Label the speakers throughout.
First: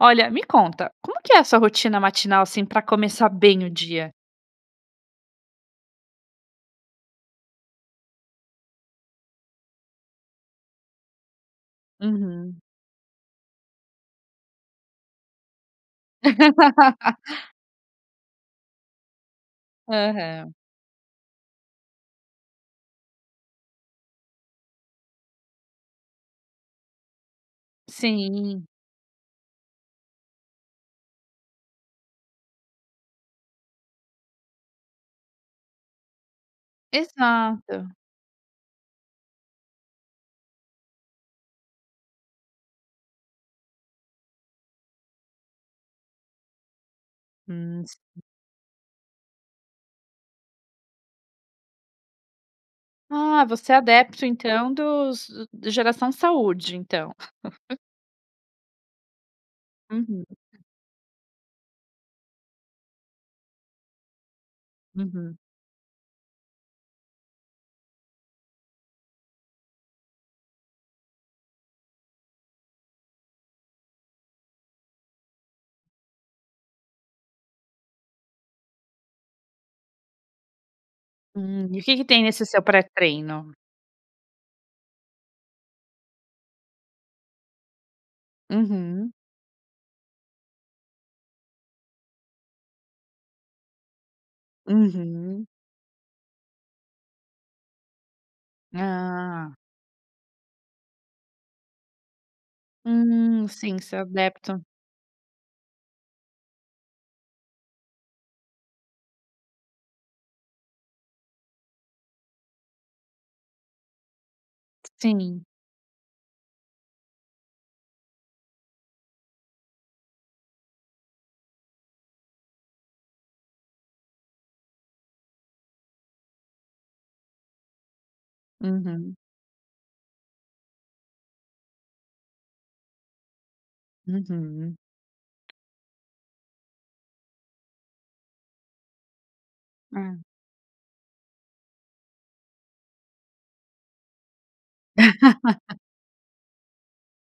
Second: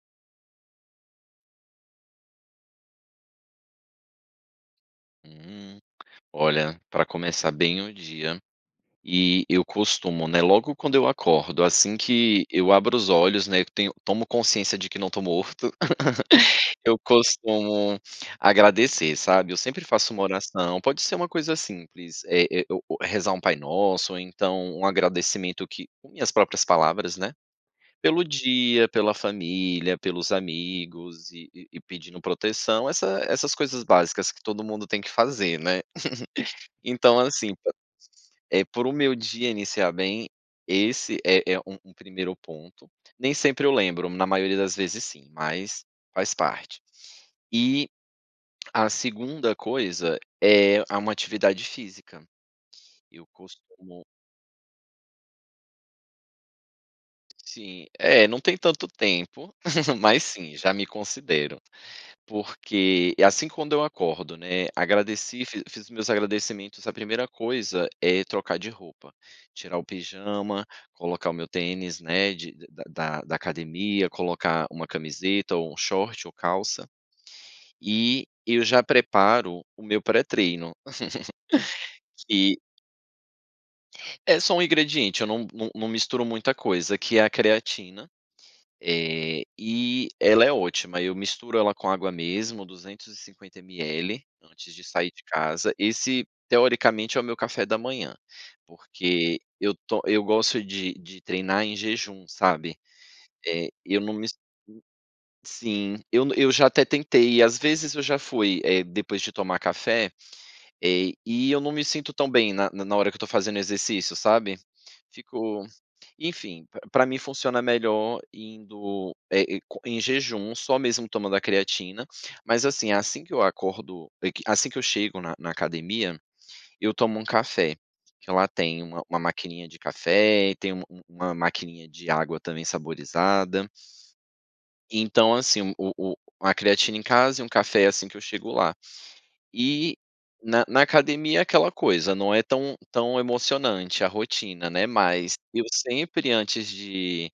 Speaker 1: Olha, me conta: Como que é sua rotina matinal, assim, para começar bem o dia?
Speaker 2: Hum. Olha, para começar bem o dia e eu costumo, né, logo quando eu acordo, assim que
Speaker 1: Uhum.
Speaker 2: eu abro os olhos, né, eu tenho tomo consciência de que não tô morto. Eu costumo agradecer, sabe? Eu sempre faço uma
Speaker 1: Aham.
Speaker 2: oração. Pode ser uma coisa simples. É é o o rezar um Pai Nosso, ou então um agradecimento que com minhas próprias palavras, né, pelo
Speaker 1: Sim.
Speaker 2: dia, pela família, pelos amigos. E e e pedindo proteção, essa essas coisas básicas que todo mundo tem que fazer, né? Então, assim,
Speaker 1: Exato.
Speaker 2: é para o meu dia iniciar bem, esse é é um um primeiro ponto. Nem sempre eu lembro. Na maioria das vezes sim, mas faz parte.
Speaker 1: Hum.
Speaker 2: E
Speaker 1: Sim.
Speaker 2: a 2ª coisa é a uma atividade física. Eu
Speaker 1: Ah, você é
Speaker 2: costumo
Speaker 1: adepto, então, dos geração de saúde, então?
Speaker 2: Sim, é, não tem tanto tempo, mas
Speaker 1: Uhum.
Speaker 2: sim. Já me considero, porque assim quando eu acordo, né?
Speaker 1: Uhum.
Speaker 2: Agradeci, fiz fiz os meus agradecimentos. A primeira coisa é trocar de roupa, tirar o pijama, colocar o meu tênis, né, de da da academia, colocar uma camiseta, ou um short, ou calça. E eu já preparo o meu pré-treino
Speaker 1: Hum. E o que que tem nesse
Speaker 2: que
Speaker 1: seu pré-treino?
Speaker 2: É só um ingrediente, eu não não não misturo muita coisa, que é a creatina,
Speaker 1: Uhum.
Speaker 2: eh, e ela é ótima. Eu misturo ela com água mesmo, 250 ml, antes de sair de
Speaker 1: Uhum.
Speaker 2: casa. Esse, teoricamente, é o meu café da manhã, porque
Speaker 1: Ah.
Speaker 2: eu to eu gosto de de treinar em jejum, sabe,
Speaker 1: Hum,
Speaker 2: eh,
Speaker 1: sim, você é
Speaker 2: eu não mis
Speaker 1: adepto
Speaker 2: sim, eu n eu já até tentei ir e, às vezes, eu já fui, eh, depois de tomar café, eh, e eu não me sinto tão bem na na na hora que eu tô fazendo exercício, sabe?
Speaker 1: Sim.
Speaker 2: Fico enfim, pr pra mim funciona melhor, indo, eh, e co em jejum, só mesmo tomando a creatina. Mas, assim, assim que eu acordo é que, assim que eu chego na na academia, eu tomo um café, que lá tem uma
Speaker 1: Uhum.
Speaker 2: uma maquininha de café, tem um um uma maquininha de água também saborizada.
Speaker 1: Uhum.
Speaker 2: Então, assim, o o a creatina em casa e um café assim que eu chego lá. E,
Speaker 1: Ah.
Speaker 2: na na academia, aquela coisa, não é tão tão emocionante a rotina, né, mas eu sempre, antes de,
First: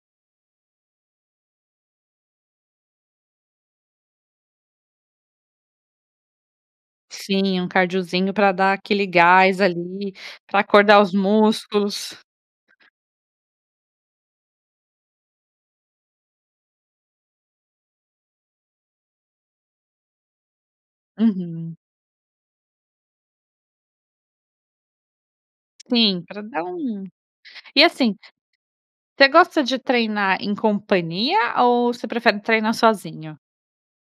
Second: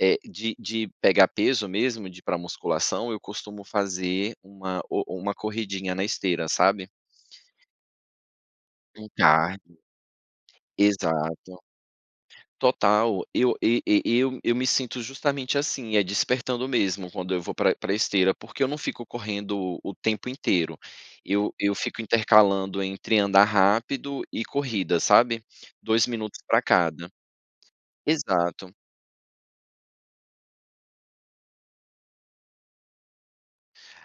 Speaker 2: eh, de de pegar peso mesmo, de ir pra musculação, eu costumo fazer uma o uma corridinha na esteira, sabe?
Speaker 1: Sim, um cardiozinho pra dar aquele
Speaker 2: Um
Speaker 1: gás
Speaker 2: cardio.
Speaker 1: ali, pra acordar os
Speaker 2: Exato.
Speaker 1: músculos.
Speaker 2: Total. Eu e e eu eu me sinto justamente assim, é despertando mesmo, quando eu vou para para a esteira, porque eu não fico correndo o tempo inteiro, eu eu
Speaker 1: Uhum.
Speaker 2: fico intercalando, entre andar rápido e corrida, sabe, 2
Speaker 1: Sim,
Speaker 2: minutos
Speaker 1: pra
Speaker 2: pra
Speaker 1: dar um
Speaker 2: cada.
Speaker 1: e, assim,
Speaker 2: Exato.
Speaker 1: você gosta de treinar em companhia ou você prefere treinar sozinho?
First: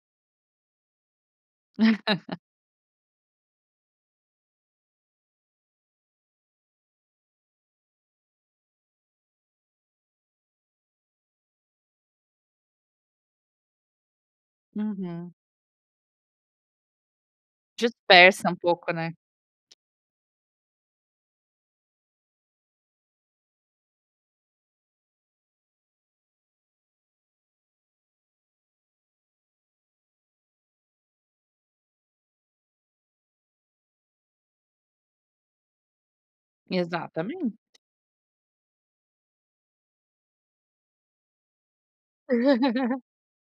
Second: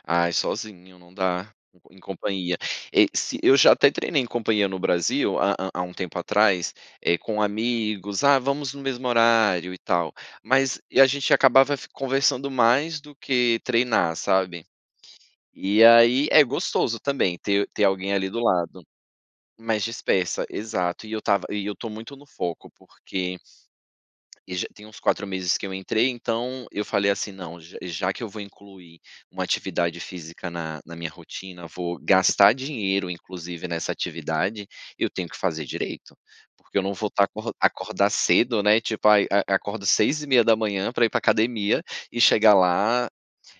Speaker 2: Ai, sozinho, não dá, e em companhia e se eu já até treinei em companhia no Brasil há há há um tempo atrás, eh, com amigos, ah, vamos no mesmo horário e tal, mas e a gente acabava f conversando mais do que treinar, sabe.
Speaker 1: Uhum.
Speaker 2: E aí, é gostoso também ter ter alguém ali do
Speaker 1: Dispersa um
Speaker 2: lado,
Speaker 1: pouco, né?
Speaker 2: mas dispersa, exato e eu tava e eu tô muito no foco, porque E já tem uns 4 meses que eu entrei, então eu falei assim: "Não, j já que eu vou incluir uma atividade física na na minha rotina, vou gastar dinheiro, inclusive, nessa atividade, eu tenho que fazer direito, porque eu não vou estar acor
Speaker 1: Exatamente.
Speaker 2: acordar cedo, né tipo aí a acordo 6h30 pra ir pra academia e chegar lá,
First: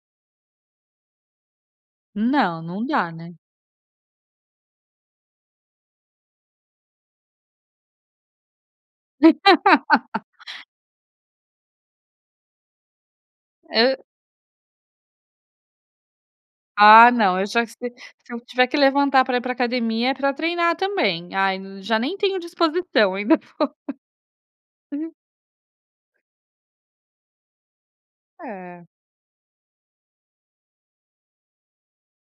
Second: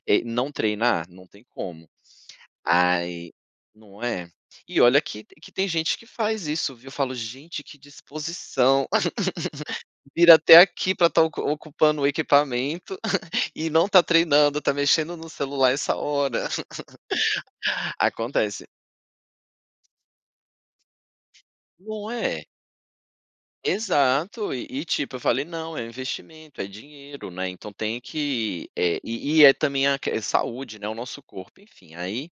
Speaker 2: eh, não treinar, não tem como.
Speaker 1: Não, não dá,
Speaker 2: Ai
Speaker 1: né.
Speaker 2: não é? E olha que que tem gente que faz isso, viu. Eu falo gente que disposição, vir até aqui pra estar ocu ocupando o equipamento e não está
Speaker 1: E
Speaker 2: treinando, tá mexendo no celular essa hora,
Speaker 1: Ah, não, eu já sei, se eu
Speaker 2: acontece.
Speaker 1: tiver que levantar pra ir para a academia é pra treinar também. Ai n já
Speaker 2: Não
Speaker 1: nem tenho
Speaker 2: é?
Speaker 1: disposição ainda vou
Speaker 2: Exato, e e tipo eu falei: "Não é investimento, é dinheiro, né." Então, tem que,
Speaker 1: É.
Speaker 2: eh, e e é também a que saúde, né. O nosso corpo, enfim, aí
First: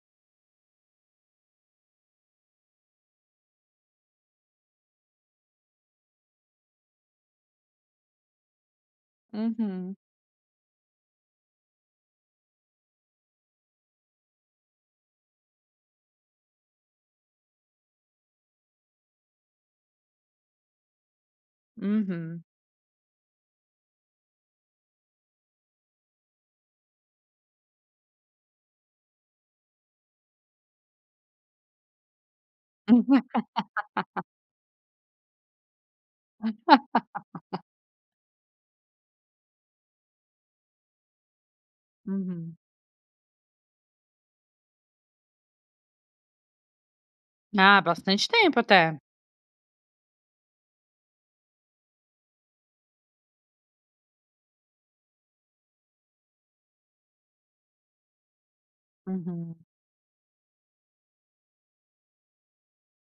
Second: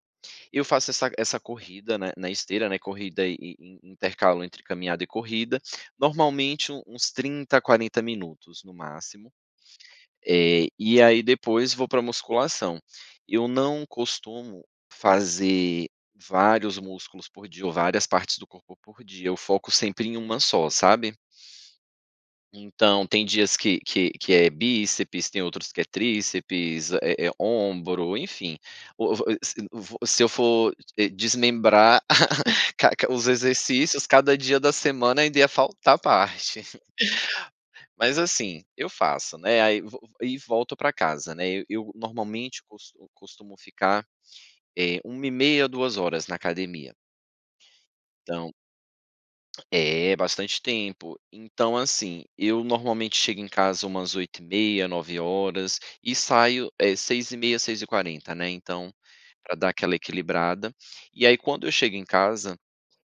Speaker 2: eu faço essa essa corrida na na esteira, né corrida e e e intercalo entre caminhada e corrida, normalmente u uns 30, 40 minutos, no máximo.
Speaker 1: Uhum.
Speaker 2: Eh, e aí depois vou para a musculação, eu não costumo fazer vários músculos por dia ou várias partes do corpo por dia, eu foco sempre em uma só, sabe.
Speaker 1: Uhum.
Speaker 2: Então, tem dias que que que é bíceps, tem outros que é tríceps, eh eh ombro, enfim, o vo e se vo se eu for, eh, desmembrar ca ca os exercícios cada dia da semana ainda ia faltar a parte, mas assim eu faço, né. Aí vo e volto pra casa, né, e eu
Speaker 1: Uhum.
Speaker 2: normalmente costu costumo ficar é 1h30, 2h na academia.
Speaker 1: Ah, bastante
Speaker 2: Então
Speaker 1: tempo até.
Speaker 2: É, bastante tempo. Então, assim, eu normalmente chego em casa umas 8h30, 9h e saio eh 6h30, 6h40, né. Então, pra
Speaker 1: Uhum.
Speaker 2: dar aquela equilibrada e aí quando eu chego em casa,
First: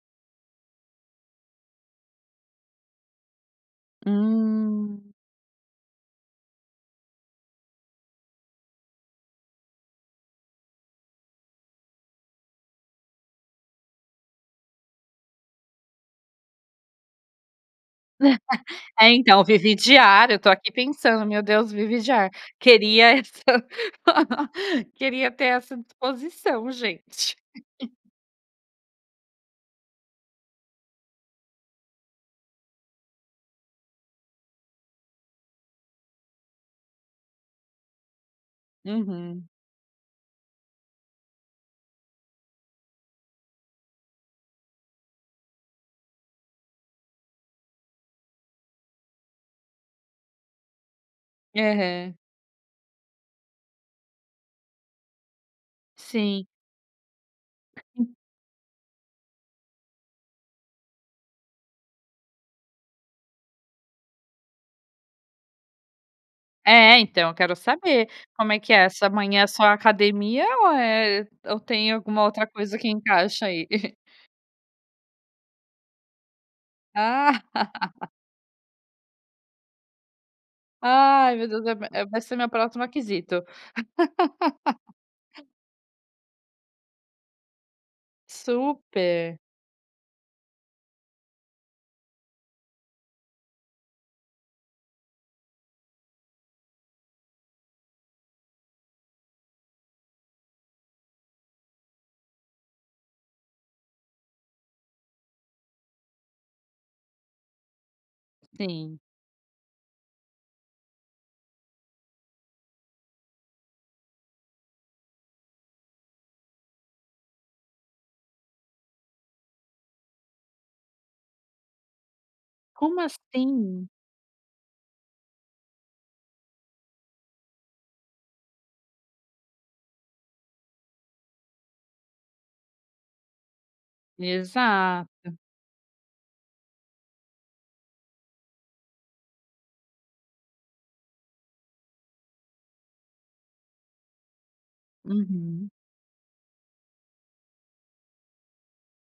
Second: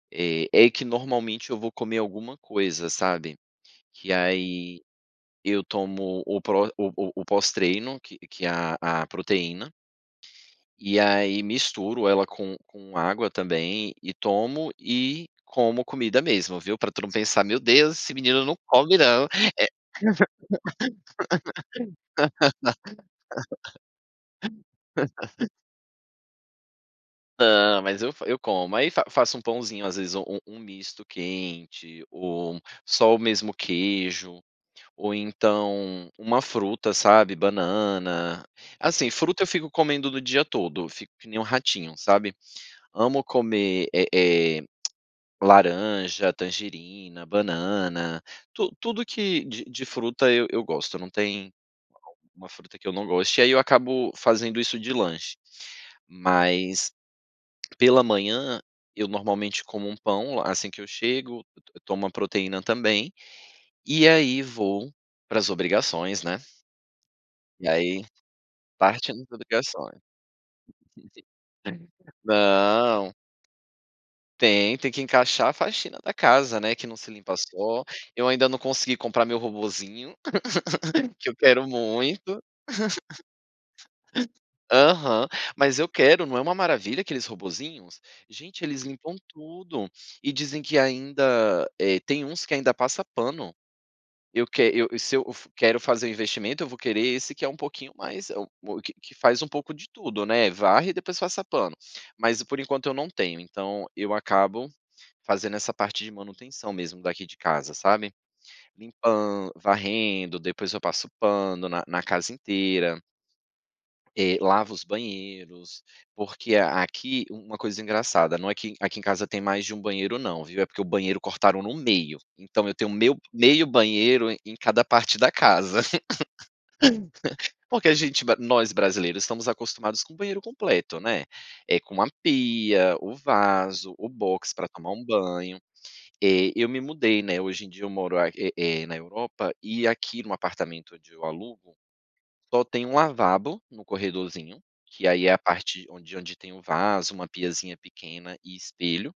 Speaker 2: eh, é que normalmente eu vou comer alguma coisa, sabe, que aí
Speaker 1: Hum.
Speaker 2: eu tomo o pró o o o pós-treino que que a a proteína. E aí misturo ela com com água também e tomo e como comida mesmo, viu, pra tu não pensar "meu Deus, esse menino não come
Speaker 1: É
Speaker 2: não," é.
Speaker 1: então, vive de ar, eu estou aqui pensando, meu Deus, vive de ar queria essa queria ter essa disposição gente.
Speaker 2: Não, mas eu fa eu como aí fa faço um pãozinho, às vezes u um um misto quente ou só o mesmo queijo ou então uma fruta, sabe, banana, assim, fruta,
Speaker 1: Uhum.
Speaker 2: eu fico comendo no dia todo, fico que nem um ratinho, sabe. Amo comer, eh eh laranja, tangerina, banana, tu tudo que de de fruta eu eu gosto, não tem u
Speaker 1: Aham.
Speaker 2: uma fruta que eu não goste. E aí eu acabo fazendo isso de lanche,
Speaker 1: Sim.
Speaker 2: mas pela manhã, eu normalmente como um pão assim que eu chego, eu to eu tomo uma proteína também e aí vou para as obrigações, né.
Speaker 1: É, então eu quero
Speaker 2: E aí
Speaker 1: saber como é que é essa
Speaker 2: partindo pra
Speaker 1: amanhã, é só na
Speaker 2: ligações
Speaker 1: academia ou, eh, ou tem
Speaker 2: [unintelligible]
Speaker 1: alguma outra coisa que
Speaker 2: não.
Speaker 1: encaixa aí?
Speaker 2: Tem, tem que encaixar a faxina da casa, né, que não se limpa
Speaker 1: Ah.
Speaker 2: só. Eu ainda não consegui comprar meu robozinho que eu
Speaker 1: Ai, meu Deus,
Speaker 2: quero
Speaker 1: é v é, vai ser o
Speaker 2: muito.
Speaker 1: meu próximo aquisição
Speaker 2: Aham, mas eu quero, não é uma maravilha aqueles robozinhos, gente, eles limpam
Speaker 1: Super.
Speaker 2: tudo e dizem que ainda, eh, tem uns que ainda passa pano. Eu que eu se eu quero fazer um investimento, eu vou querer esse que é um pouquinho mais, é o que que faz um pouco de tudo, né, varre e depois passa pano, mas por enquanto eu não tenho, então, eu acabo fazendo essa parte de manutenção mesmo daqui de casa, sabe
Speaker 1: Sim.
Speaker 2: limpan varrendo, depois eu passo pano na na casa inteira. Eh, lava os banheiros, porque aqui uma coisa engraçada, não é que aqui em casa tem mais de um banheiro, não viu. É porque o banheiro cortaram no me meio. Então eu tenho
Speaker 1: Como
Speaker 2: meio meio
Speaker 1: assim?
Speaker 2: banheiro em cada parte da casa porque a gente ba nós brasileiros, estamos acostumados com o banheiro completo, né? É com uma pia, o vaso, o box para tomar um
Speaker 1: Exato.
Speaker 2: banho, eh, eu me mudei, né. Hoje em dia eu moro a é é na Europa e aqui no apartamento onde eu alugo. Só tem 1 lavabo no corredorzinho, que aí é a
Speaker 1: Uhum.
Speaker 2: parte onde onde tem o vaso, uma piazinha pequena e espelho.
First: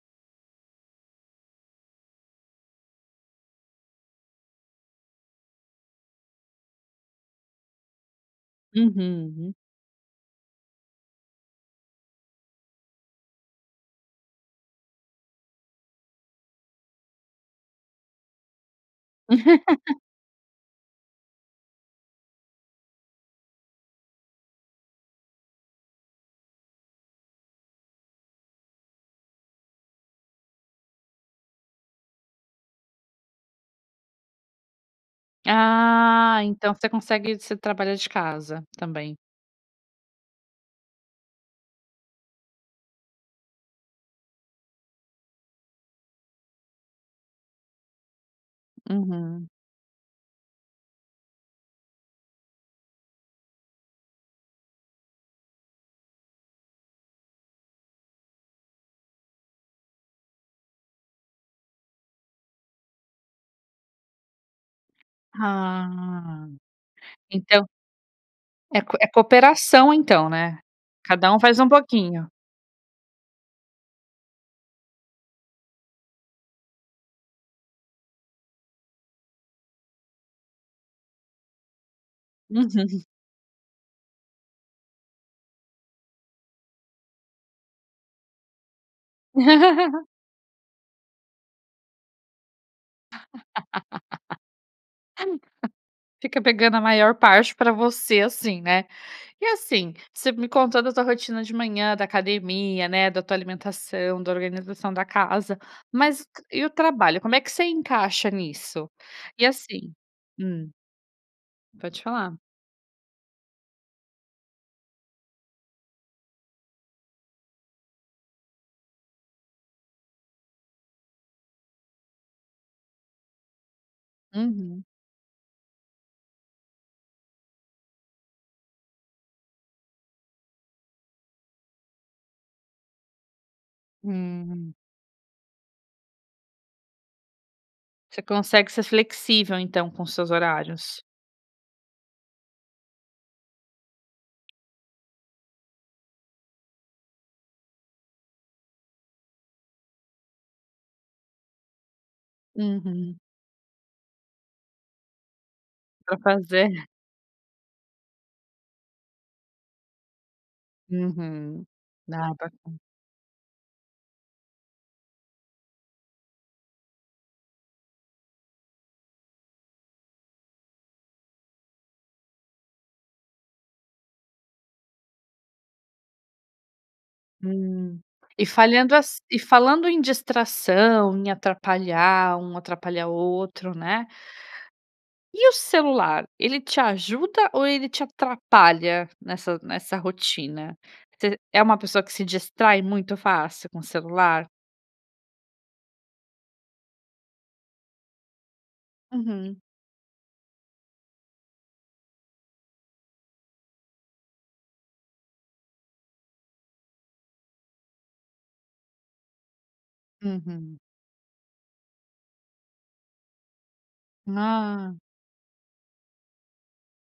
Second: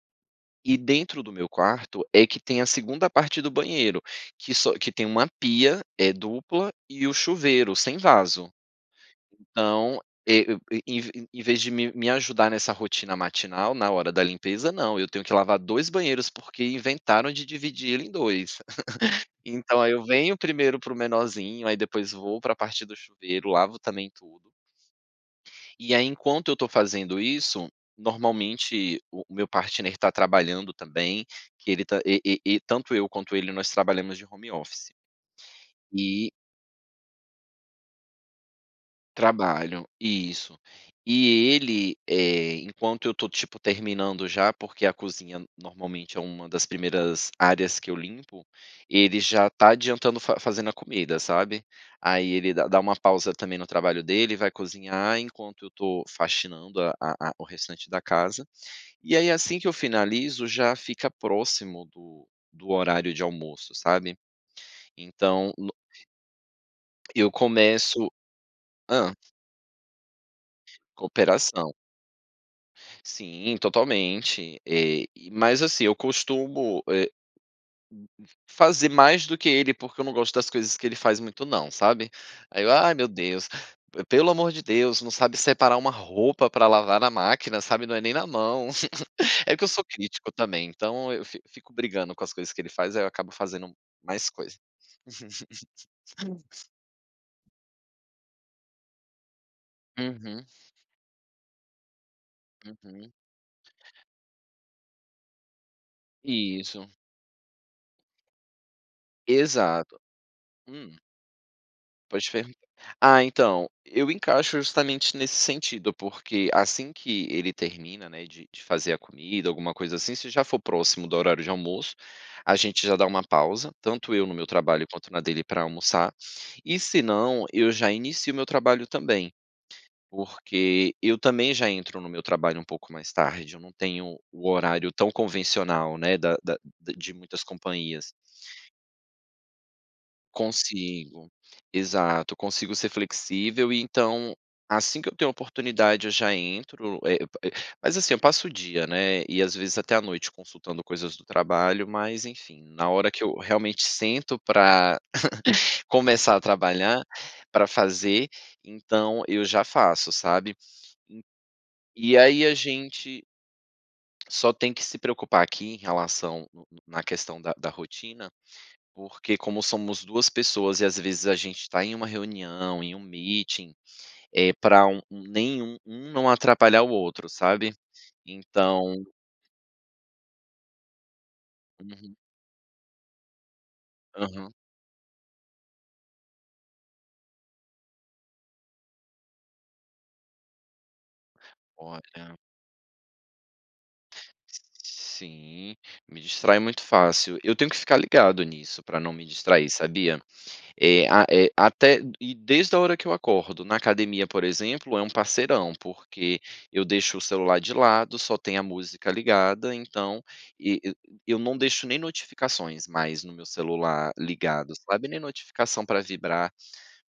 Speaker 2: E dentro do meu quarto é que tem a segunda parte do banheiro que só que tem uma pia é dupla e o chuveiro sem vaso.
Speaker 1: Uhum uhum.
Speaker 2: Então é em em vez de me me ajudar nessa rotina matinal na hora da limpeza, não, eu tenho que lavar 2 banheiros porque inventaram de dividir ele em 2. Então aí eu venho primeiro para o menorzinho, aí depois vou para a partir do chuveiro, lavo também tudo. E aí, enquanto eu tô fazendo isso, normalmente o o meu partner está trabalhando também, que ele tá e e -e tanto eu quanto ele, nós trabalhamos de home office. E
Speaker 1: Ah, então você consegue você trabalha de casa também.
Speaker 2: Trabalho, isso, e ele, eh, enquanto eu estou tipo terminando já, porque a cozinha normalmente é uma das primeiras áreas que eu limpo. Ele já
Speaker 1: Uhum.
Speaker 2: tá adiantando fa fazendo a comida, sabe aí ele dá dá uma pausa também no trabalho dele e vai cozinhar enquanto eu estou faxinando a a a o restante da casa. E aí, assim que eu finalizo, já fica próximo do do horário de almoço, sabe? Então no
Speaker 1: Ah,
Speaker 2: Eu
Speaker 1: então
Speaker 2: começo
Speaker 1: É cop é
Speaker 2: Hã.
Speaker 1: cooperação, então, né? Cada um faz um
Speaker 2: Cooperação.
Speaker 1: pouquinho.
Speaker 2: Sim, totalmente, eh, mas, assim, eu costumo eh, hum, fazer mais do que ele. ´Porque eu não gosto das coisas que ele faz muito, não, sabe? Aí eu: "Ah,
Speaker 1: Uhum.
Speaker 2: meu Deus, pelo amor de Deus, não sabe separar uma roupa pra lavar na máquina, sabe, não é nem na mão", é que eu sou crítico também, então eu fi fico brigando com as coisas que ele faz, aí eu acabo fazendo mais coisa.
Speaker 1: [unintelligible] Fica pegando a maior parte para você assim, né? E assim você
Speaker 2: Uhum.
Speaker 1: me contou a tua rotina de manhã da academia, né.
Speaker 2: Uhum.
Speaker 1: Da tua alimentação, da organização da casa, mas e o
Speaker 2: Isso.
Speaker 1: trabalho? Como é que você encaixa nisso e assim
Speaker 2: Exato,
Speaker 1: hum.
Speaker 2: hum.
Speaker 1: Pode
Speaker 2: Pode
Speaker 1: falar.
Speaker 2: perguntar. Ah, então eu encaixo justamente nesse sentido, porque assim que ele termina, né. De de fazer a comida, alguma coisa assim, se já for próximo do horário de almoço, a gente já dá uma pausa, tanto eu no meu
Speaker 1: Uhum.
Speaker 2: trabalho quanto na dele pra almoçar e se não, eu já inicio o meu trabalho também, porque eu também já entro no meu trabalho um pouco mais tarde. Eu não tenho o
Speaker 1: Hum.
Speaker 2: horário tão convencional, né. Da da da de muitas companhias.
Speaker 1: Você consegue ser flexível, então com os seus horários?
Speaker 2: Consigo, exato, consigo ser flexível e então, assim que eu tenho oportunidade, eu já entro, eh eh, mas, assim, eu passo o dia, né. E às vezes até à noite, consultando coisas do trabalho, mas enfim, na hora
Speaker 1: Uhum.
Speaker 2: que eu realmente sento pra
Speaker 1: Pra
Speaker 2: começar a
Speaker 1: fazer
Speaker 2: trabalhar pra fazer, então eu já faço, sabe,
Speaker 1: Uhum.
Speaker 2: e
Speaker 1: Ah,
Speaker 2: aí a
Speaker 1: bacana.
Speaker 2: gente Só tem que se preocupar aqui em relação na questão da da rotina, porque como somos 2 pessoas e às vezes a gente tá em uma reunião, em um meeting, é pra um nem um um não atrapalhar o outro, sabe,
Speaker 1: Hum e
Speaker 2: então
Speaker 1: falhando as e falando em distração em
Speaker 2: Uhum.
Speaker 1: atrapalhar um, atrapalhar o outro, né?
Speaker 2: Aham.
Speaker 1: E o celular, ele te ajuda ou ele te atrapalha nessa nessa rotina, você é uma pessoa que se
Speaker 2: Olha
Speaker 1: distrai muito fácil com o celular?
Speaker 2: Sim, me distrai muito fácil. Eu tenho que ficar ligado nisso para não me
Speaker 1: Uhum.
Speaker 2: distrair, sabia é a é até e desde a hora que eu acordo, na academia, por exemplo, é um parceirão, porque eu deixo o celular de lado, só tem a música ligada, então
Speaker 1: Uhum.
Speaker 2: e e eu não deixo nem notificações mais no meu celular ligado,
Speaker 1: Ah.
Speaker 2: sabe, nem notificação para vibrar.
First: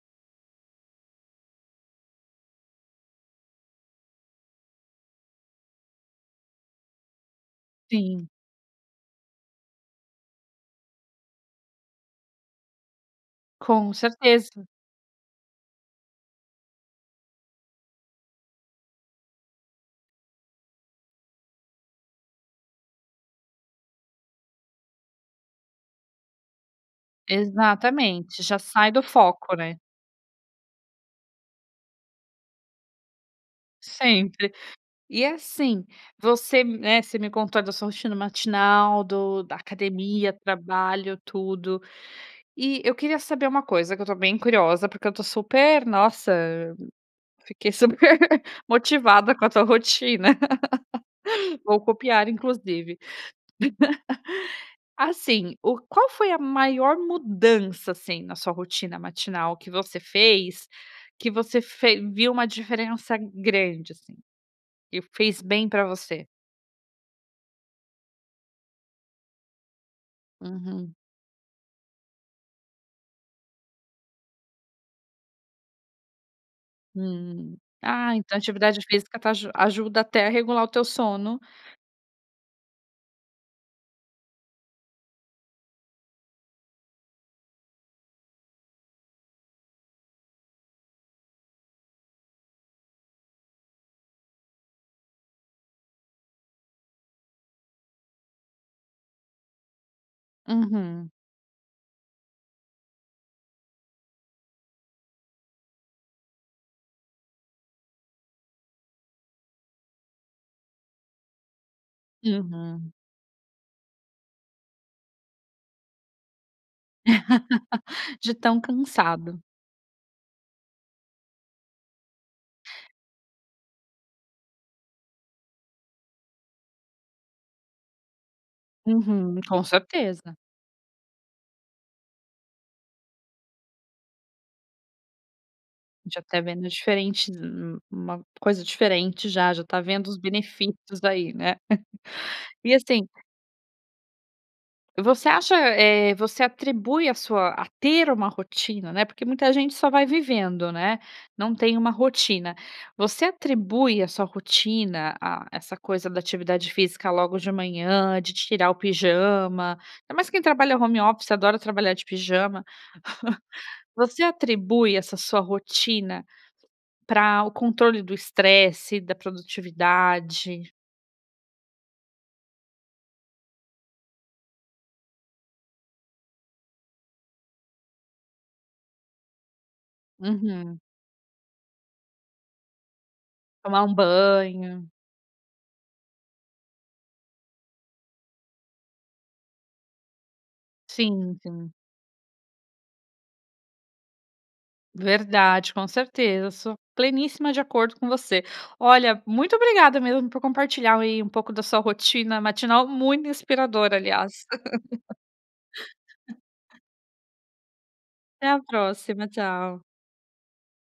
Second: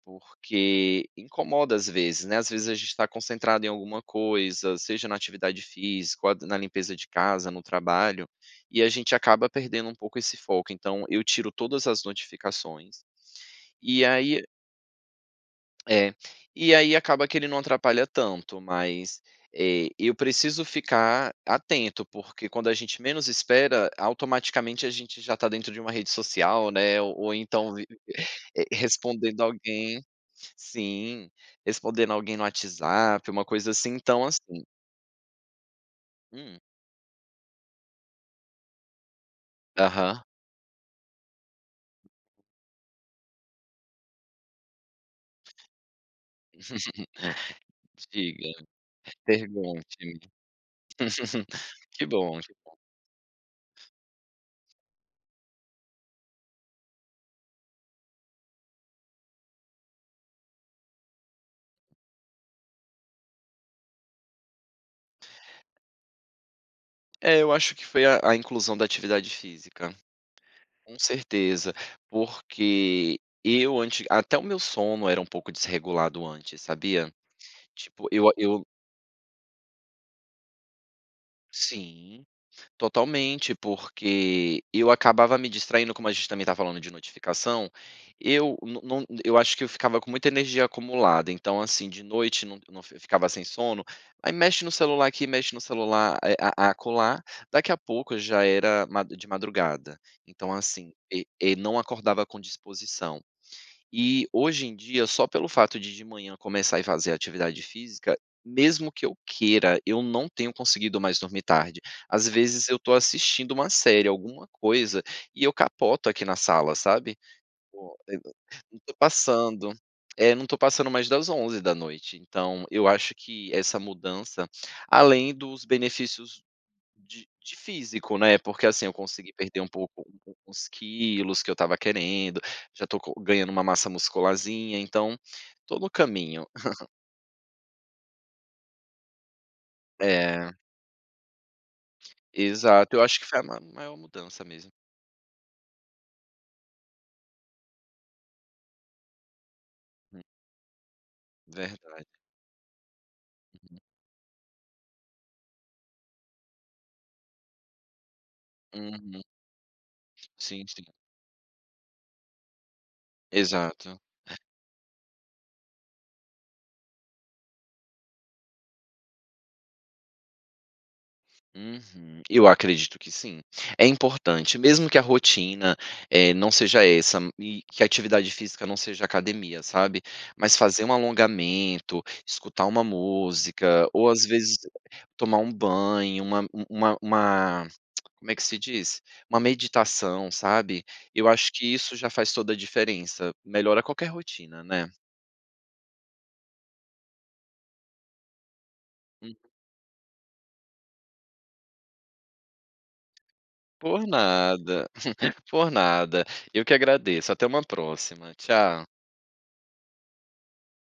Speaker 2: Porque incomoda às vezes, né. Às vezes a gente tá concentrado em alguma coisa, seja na atividade física, ou a na limpeza de casa, no trabalho,
Speaker 1: Sim.
Speaker 2: e a gente acaba perdendo um pouco esse foco. Então eu tiro todas as notificações.
Speaker 1: Com
Speaker 2: E aí
Speaker 1: certeza.
Speaker 2: É. E aí acaba que ele não atrapalha tanto, mas, eh, eu preciso ficar atento, porque quando a gente menos espera, automaticamente a gente já tá dentro de uma rede social, né, ou ou então
Speaker 1: Exatamente. Já
Speaker 2: eh,
Speaker 1: sai do
Speaker 2: respondendo a
Speaker 1: foco, né?
Speaker 2: alguém sim, respondendo a alguém no WhatsApp, uma coisa assim. Então,
Speaker 1: Sempre.
Speaker 2: assim
Speaker 1: E assim,
Speaker 2: Hum.
Speaker 1: você, né, você me contou da sua rotina matinal, do da
Speaker 2: Aham.
Speaker 1: academia, trabalho, tudo e eu queria saber uma coisa, que eu tô bem curiosa, porque eu tô super nossa. Fiquei super
Speaker 2: Diga!
Speaker 1: motivada com a tua
Speaker 2: Pergunte-me!
Speaker 1: rotina. Vou
Speaker 2: Que
Speaker 1: copiar,
Speaker 2: bom, que bom.
Speaker 1: inclusive. Assim, o qual foi a maior mudança assim na sua rotina matinal que você fez que você fe viu uma diferença grande, assim e fez bem pra você?
Speaker 2: É, eu acho que foi a a inclusão da atividade física.
Speaker 1: Uhum.
Speaker 2: Com certeza. Porque eu antes até o meu sono era um pouco desregulado antes, sabia.
Speaker 1: Hum.
Speaker 2: Tipo
Speaker 1: Ah,
Speaker 2: eu ah,
Speaker 1: então a
Speaker 2: eu
Speaker 1: atividade física tá aju ajuda até a regular o teu sono.
Speaker 2: sim. Totalmente, porque eu acabava me distraindo, como a gente também tá falando de notificação, eu não não eu acho que eu ficava com muita energia acumulada. Então assim de noite não não fi ficava sem sono, aí mexe no celular aqui, mexe no celular, eh, a a acolá. Daqui a pouco já era ma de madrugada. Então assim
Speaker 1: Uhum.
Speaker 2: e e não acordava com disposição. E hoje em dia, só pelo fato de de manhã começar e fazer atividade física, mesmo que eu queira, eu não tenho conseguido mais dormir tarde. Às vezes eu
Speaker 1: Uhum.
Speaker 2: tô assistindo uma série, alguma coisa e eu capoto aqui na sala, sabe.
Speaker 1: De
Speaker 2: [unintelligible]
Speaker 1: tão
Speaker 2: não tô
Speaker 1: cansado.
Speaker 2: passando, é, não tô passando mais das 23h da noite. Então eu acho que essa mudança, além dos benefícios de de físico, né. Porque assim, eu consegui
Speaker 1: Uhum.
Speaker 2: perder
Speaker 1: Com
Speaker 2: um pouco
Speaker 1: certeza.
Speaker 2: uns quilos que eu estava querendo, já estou co ganhando uma massa muscularzinha, então, tô no
Speaker 1: Já está
Speaker 2: caminho.
Speaker 1: vendo diferente, um um uma coisa diferente já. Já tá vendo os
Speaker 2: É.
Speaker 1: benefícios aí, né. E
Speaker 2: Exato. Eu
Speaker 1: assim
Speaker 2: acho que foi a ma maior mudança mesmo.
Speaker 1: Você acha eh, você atribui a sua a ter uma rotina, né, porque muita gente só vai
Speaker 2: Né?
Speaker 1: vivendo, né? Não tem uma
Speaker 2: Verdade.
Speaker 1: rotina. Você
Speaker 2: Uhum.
Speaker 1: atribui a sua rotina a essa coisa da atividade física logo de manhã, de tirar o
Speaker 2: Uhum.
Speaker 1: pijama? Ainda mais quem
Speaker 2: Sim,
Speaker 1: trabalha
Speaker 2: sim.
Speaker 1: home office adora trabalhar de pijama.
Speaker 2: Exato.
Speaker 1: Você
Speaker 2: É.
Speaker 1: atribui essa sua rotina pra o controle do estresse, da produtividade?
Speaker 2: Uhum, eu acredito que sim. É importante mesmo que a rotina, eh, não seja essa e que a atividade física não seja academia, sabe? Mas
Speaker 1: Uhum.
Speaker 2: fazer um alongamento, escutar uma
Speaker 1: Tomar
Speaker 2: música
Speaker 1: um
Speaker 2: ou, às vezes
Speaker 1: banho.
Speaker 2: tomar um banho, uma uma uma como é que se diz? Uma meditação, sabe? Eu
Speaker 1: Sim,
Speaker 2: acho que
Speaker 1: sim.
Speaker 2: isso já faz toda a diferença. Melhora qualquer rotina, né?
Speaker 1: Verdade, com certeza, sou pleníssima de acordo com você. Olha,
Speaker 2: Uhum.
Speaker 1: muito obrigada mesmo por compartilhar, aí, um pouco da sua rotina matinal. Muito inspiradora,
Speaker 2: Por
Speaker 1: aliás.
Speaker 2: nada por nada. Eu que agradeço. Até uma próxima,
Speaker 1: Até a
Speaker 2: tchau.
Speaker 1: próxima, tchau.